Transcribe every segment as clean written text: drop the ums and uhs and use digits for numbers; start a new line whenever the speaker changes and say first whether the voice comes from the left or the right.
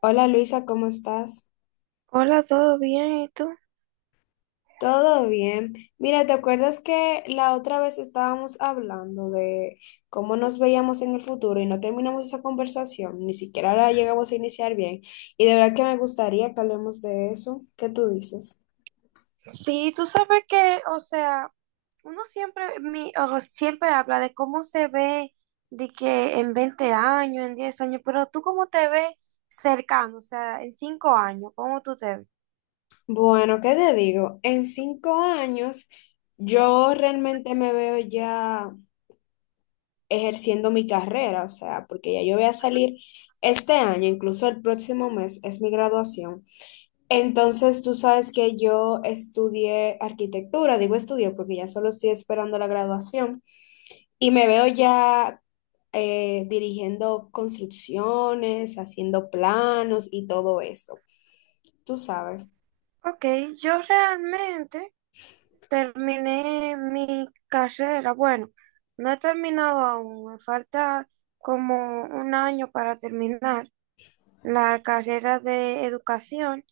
left: Hola Luisa, ¿cómo estás?
right: Hola, ¿todo bien? ¿Y tú?
left: Todo bien. Mira, ¿te acuerdas que la otra vez estábamos hablando de cómo nos veíamos en el futuro y no terminamos esa conversación? Ni siquiera la llegamos a iniciar bien. Y de verdad que me gustaría que hablemos de eso. ¿Qué tú dices?
right: Sí, tú sabes que, o sea, uno siempre, mi, o siempre habla de cómo se ve de que en 20 años, en 10 años, pero tú cómo te ves cercano, o sea, en 5 años, ¿cómo tú te ves?
left: Bueno, ¿qué te digo? En cinco años yo realmente me veo ya ejerciendo mi carrera, o sea, porque ya yo voy a salir este año, incluso el próximo mes es mi graduación. Entonces, tú sabes que yo estudié arquitectura, digo estudié porque ya solo estoy esperando la graduación y me veo ya dirigiendo construcciones, haciendo planos y todo eso. Tú sabes.
right: Ok, yo realmente terminé mi carrera. Bueno, no he terminado aún, me falta como un año para terminar la carrera de educación.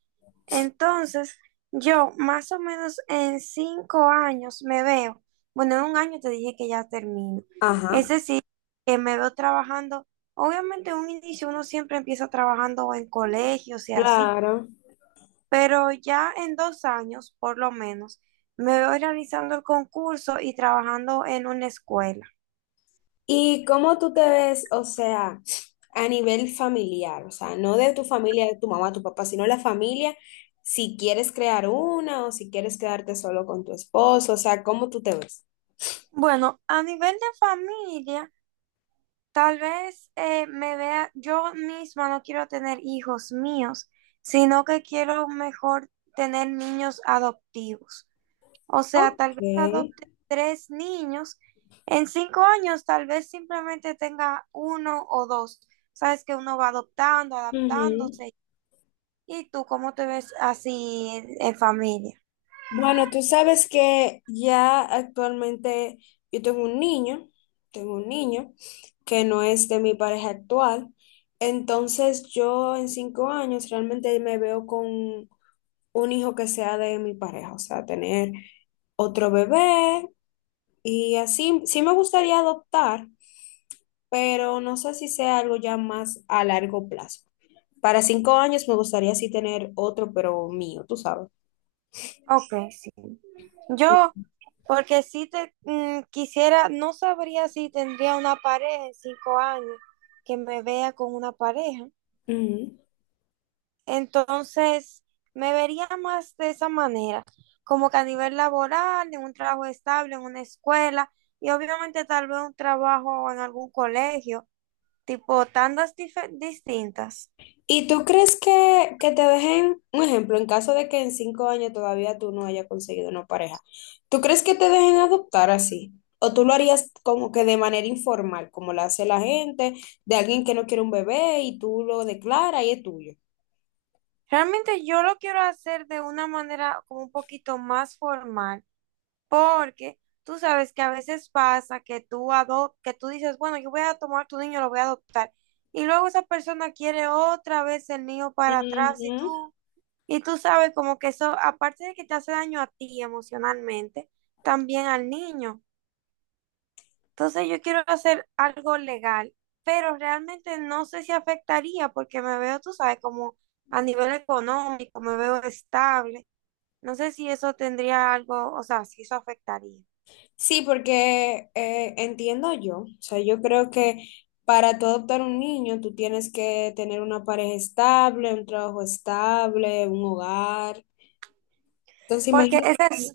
right: Entonces, yo más o menos en 5 años me veo, bueno, en un año te dije que ya termino.
left: Ajá.
right: Es decir, que me veo trabajando, obviamente en un inicio uno siempre empieza trabajando en colegios y así,
left: Claro.
right: pero ya en 2 años, por lo menos, me veo realizando el concurso y trabajando en una escuela.
left: ¿Y cómo tú te ves, o sea, a nivel familiar? O sea, no de tu familia, de tu mamá, tu papá, sino la familia, si quieres crear una o si quieres quedarte solo con tu esposo, o sea, ¿cómo tú te ves?
right: Bueno, a nivel de familia. Tal vez me vea, yo misma no quiero tener hijos míos, sino que quiero mejor tener niños adoptivos. O sea,
left: Ok.
right: tal vez adopte tres niños. En 5 años, tal vez simplemente tenga uno o dos. Sabes que uno va adoptando,
left: Ujú.
right: adaptándose. ¿Y tú cómo te ves así en familia?
left: Bueno, tú sabes que ya actualmente yo tengo un niño que no es de mi pareja actual, entonces yo en cinco años realmente me veo con un hijo que sea de mi pareja, o sea, tener otro bebé y así. Sí me gustaría adoptar, pero no sé si sea algo ya más a largo plazo. Para cinco años me gustaría sí tener otro, pero mío, tú sabes.
right: Ok, sí. Yo porque si te quisiera, no sabría si tendría una pareja en 5 años que me vea con una pareja.
left: Ujú.
right: Entonces, me vería más de esa manera, como que a nivel laboral, en un trabajo estable, en una escuela y obviamente tal vez un trabajo en algún colegio, tipo tandas distintas.
left: ¿Y tú crees que te dejen, un ejemplo, en caso de que en cinco años todavía tú no hayas conseguido una pareja, ¿tú crees que te dejen adoptar así? ¿O tú lo harías como que de manera informal, como lo hace la gente, de alguien que no quiere un bebé y tú lo declaras y es tuyo?
right: Realmente yo lo quiero hacer de una manera como un poquito más formal, porque tú sabes que a veces pasa que tú dices, bueno, yo voy a tomar tu niño, lo voy a adoptar. Y luego esa persona quiere otra vez el niño para atrás
left: Ujú.
right: y tú sabes como que eso, aparte de que te hace daño a ti emocionalmente, también al niño. Entonces yo quiero hacer algo legal, pero realmente no sé si afectaría porque me veo, tú sabes, como a nivel económico, me veo estable. No sé si eso tendría algo, o sea, si eso afectaría.
left: Sí, porque entiendo yo, o sea, yo creo que para tú adoptar un niño, tú tienes que tener una pareja estable, un trabajo estable, un hogar. Entonces,
right: Porque ese es,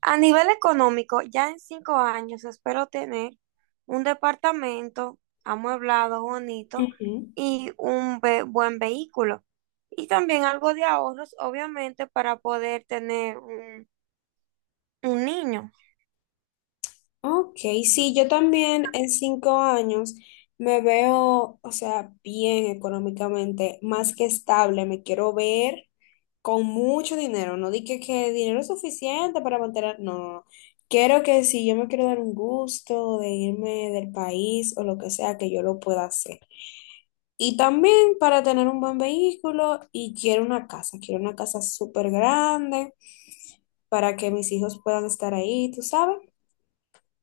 right: a nivel económico, ya en 5 años espero tener un departamento amueblado, bonito
left: imagínate.
right: y un buen vehículo. Y también algo de ahorros, obviamente, para poder tener un niño.
left: Ok, sí, yo también en cinco años me veo, o sea, bien económicamente, más que estable, me quiero ver con mucho dinero, no dije que dinero es suficiente para mantener, no, no, no. Quiero que si yo me quiero dar un gusto de irme del país o lo que sea, que yo lo pueda hacer. Y también para tener un buen vehículo y quiero una casa súper grande para que mis hijos puedan estar ahí, tú sabes.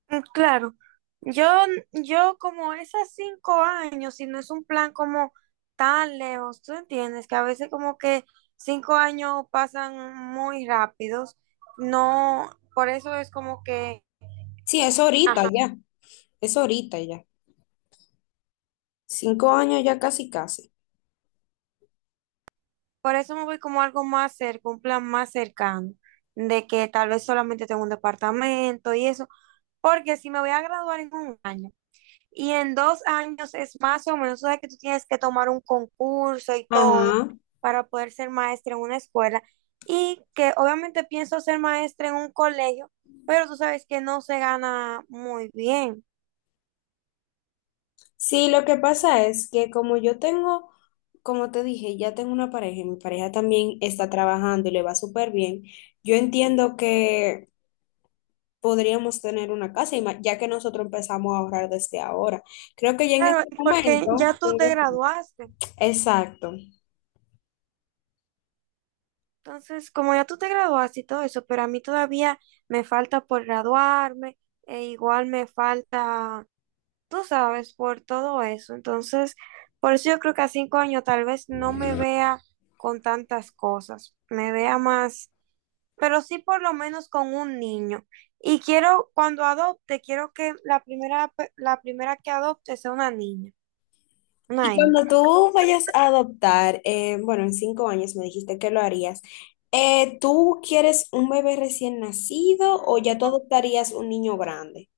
right: Mm, claro, yo, yo como esas 5 años, si no es un plan como tan lejos, tú entiendes que a veces como que 5 años pasan muy rápidos, no, por eso es como que,
left: Sí, es ahorita ya, es ahorita ya. Cinco años ya casi casi.
right: por eso me voy como algo más cerca, un plan más cercano, de que tal vez solamente tengo un departamento y eso, porque si me voy a graduar en un año, y en 2 años es más o menos, o sea, que tú tienes que tomar un concurso y todo
left: Ajá.
right: para poder ser maestra en una escuela. Y que obviamente pienso ser maestra en un colegio, pero tú sabes que no se gana muy bien.
left: Sí, lo que pasa es que como yo tengo, como te dije, ya tengo una pareja y mi pareja también está trabajando y le va súper bien, yo entiendo que podríamos tener una casa, y ma- ya que nosotros empezamos a ahorrar desde ahora. Creo que ya en
right: Claro,
left: este
right: y porque ya
left: momento,
right: tú te graduaste.
left: exacto.
right: Entonces, como ya tú te graduaste y todo eso, pero a mí todavía me falta por graduarme, e igual me falta, tú sabes, por todo eso. Entonces, por eso yo creo que a 5 años tal vez no me vea con tantas cosas, me vea más, pero sí por lo menos con un niño. Y quiero, cuando adopte, quiero que la primera que adopte sea una niña,
left: Y
right: una
left: cuando
right: hembra.
left: tú vayas a adoptar, bueno, en cinco años me dijiste que lo harías, ¿tú quieres un bebé recién nacido o ya tú adoptarías un niño grande?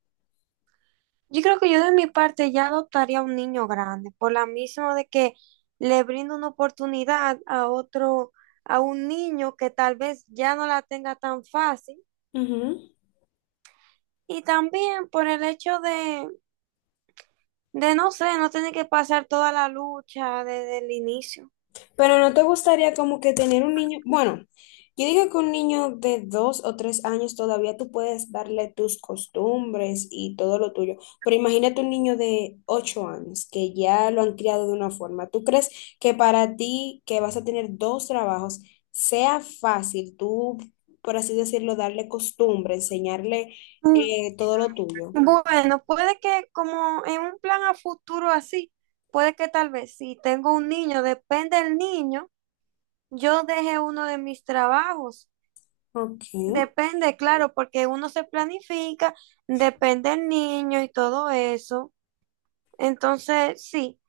right: Yo creo que yo de mi parte ya adoptaría un niño grande, por la misma de que le brindo una oportunidad a otro, a un niño que tal vez ya no la tenga tan fácil.
left: Ujú.
right: Y también por el hecho de no sé, no tener que pasar toda la lucha desde el inicio.
left: Pero no te gustaría como que tener un niño, bueno, yo digo que un niño de 2 o 3 años todavía tú puedes darle tus costumbres y todo lo tuyo, pero imagínate un niño de 8 años que ya lo han criado de una forma. ¿Tú crees que para ti que vas a tener dos trabajos sea fácil tú, por así decirlo, darle costumbre, enseñarle
right: Mm,
left: todo lo tuyo?
right: bueno, puede que como en un plan a futuro así, puede que tal vez si tengo un niño, depende del niño, yo deje uno de mis trabajos.
left: Ok,
right: Depende, claro, porque uno se planifica, depende del niño y todo eso. Entonces, sí.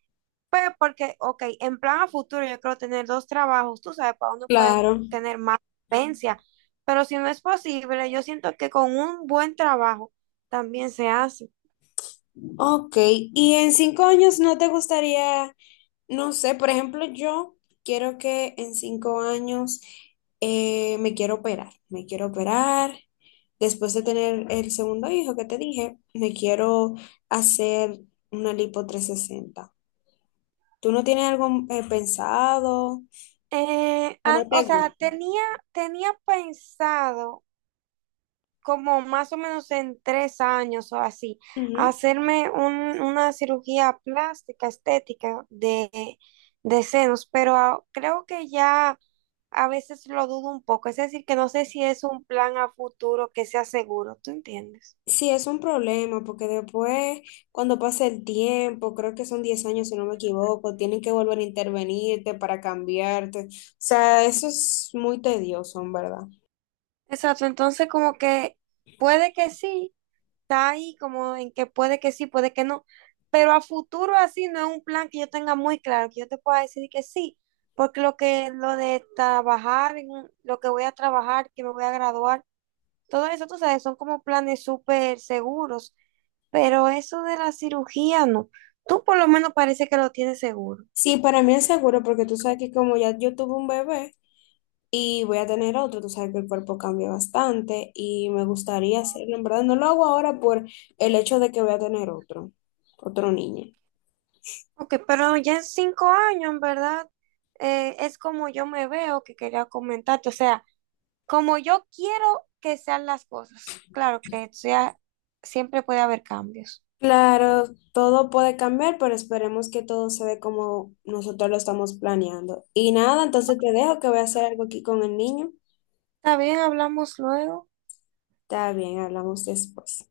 right: Pues porque, ok, en plan a futuro yo creo tener dos trabajos, tú sabes, para uno puede
left: claro.
right: tener más solvencia, pero si no es posible, yo siento que con un buen trabajo también se hace.
left: Ok, y en cinco años no te gustaría. No sé, por ejemplo, yo quiero que en cinco años me quiero operar, me quiero operar. Después de tener el segundo hijo que te dije, me quiero hacer una lipo 360. ¿Tú no tienes algo pensado o no
right: O
left: te
right: sea,
left: gusta?
right: tenía pensado como más o menos en 3 años o así,
left: Ujú.
right: hacerme una cirugía plástica, estética de senos, pero creo que ya a veces lo dudo un poco, es decir, que no sé si es un plan a futuro que sea seguro, ¿tú entiendes?
left: Sí, es un problema porque después, cuando pase el tiempo, creo que son 10 años si no me equivoco, tienen que volver a intervenirte para cambiarte. O sea, eso es muy tedioso, en verdad.
right: Exacto, entonces como que puede que sí, está ahí como en que puede que sí, puede que no, pero a futuro así no es un plan que yo tenga muy claro, que yo te pueda decir que sí, porque lo que lo de trabajar, lo que voy a trabajar, que me voy a graduar, todo eso, tú sabes, son como planes súper seguros, pero eso de la cirugía no. Tú por lo menos parece que lo tienes seguro.
left: Sí, para mí es seguro porque tú sabes que como ya yo tuve un bebé y voy a tener otro, tú sabes que el cuerpo cambia bastante y me gustaría hacerlo. En verdad, no lo hago ahora por el hecho de que voy a tener otro, otro niño.
right: Ok, pero ya en 5 años, en verdad, es como yo me veo que quería comentarte. O sea, como yo quiero que sean las cosas. Claro que sea, siempre puede haber cambios.
left: Claro, todo puede cambiar, pero esperemos que todo se dé como nosotros lo estamos planeando. Y nada, entonces te dejo que voy a hacer algo aquí con el niño.
right: Está bien, hablamos luego.
left: Está bien, hablamos después.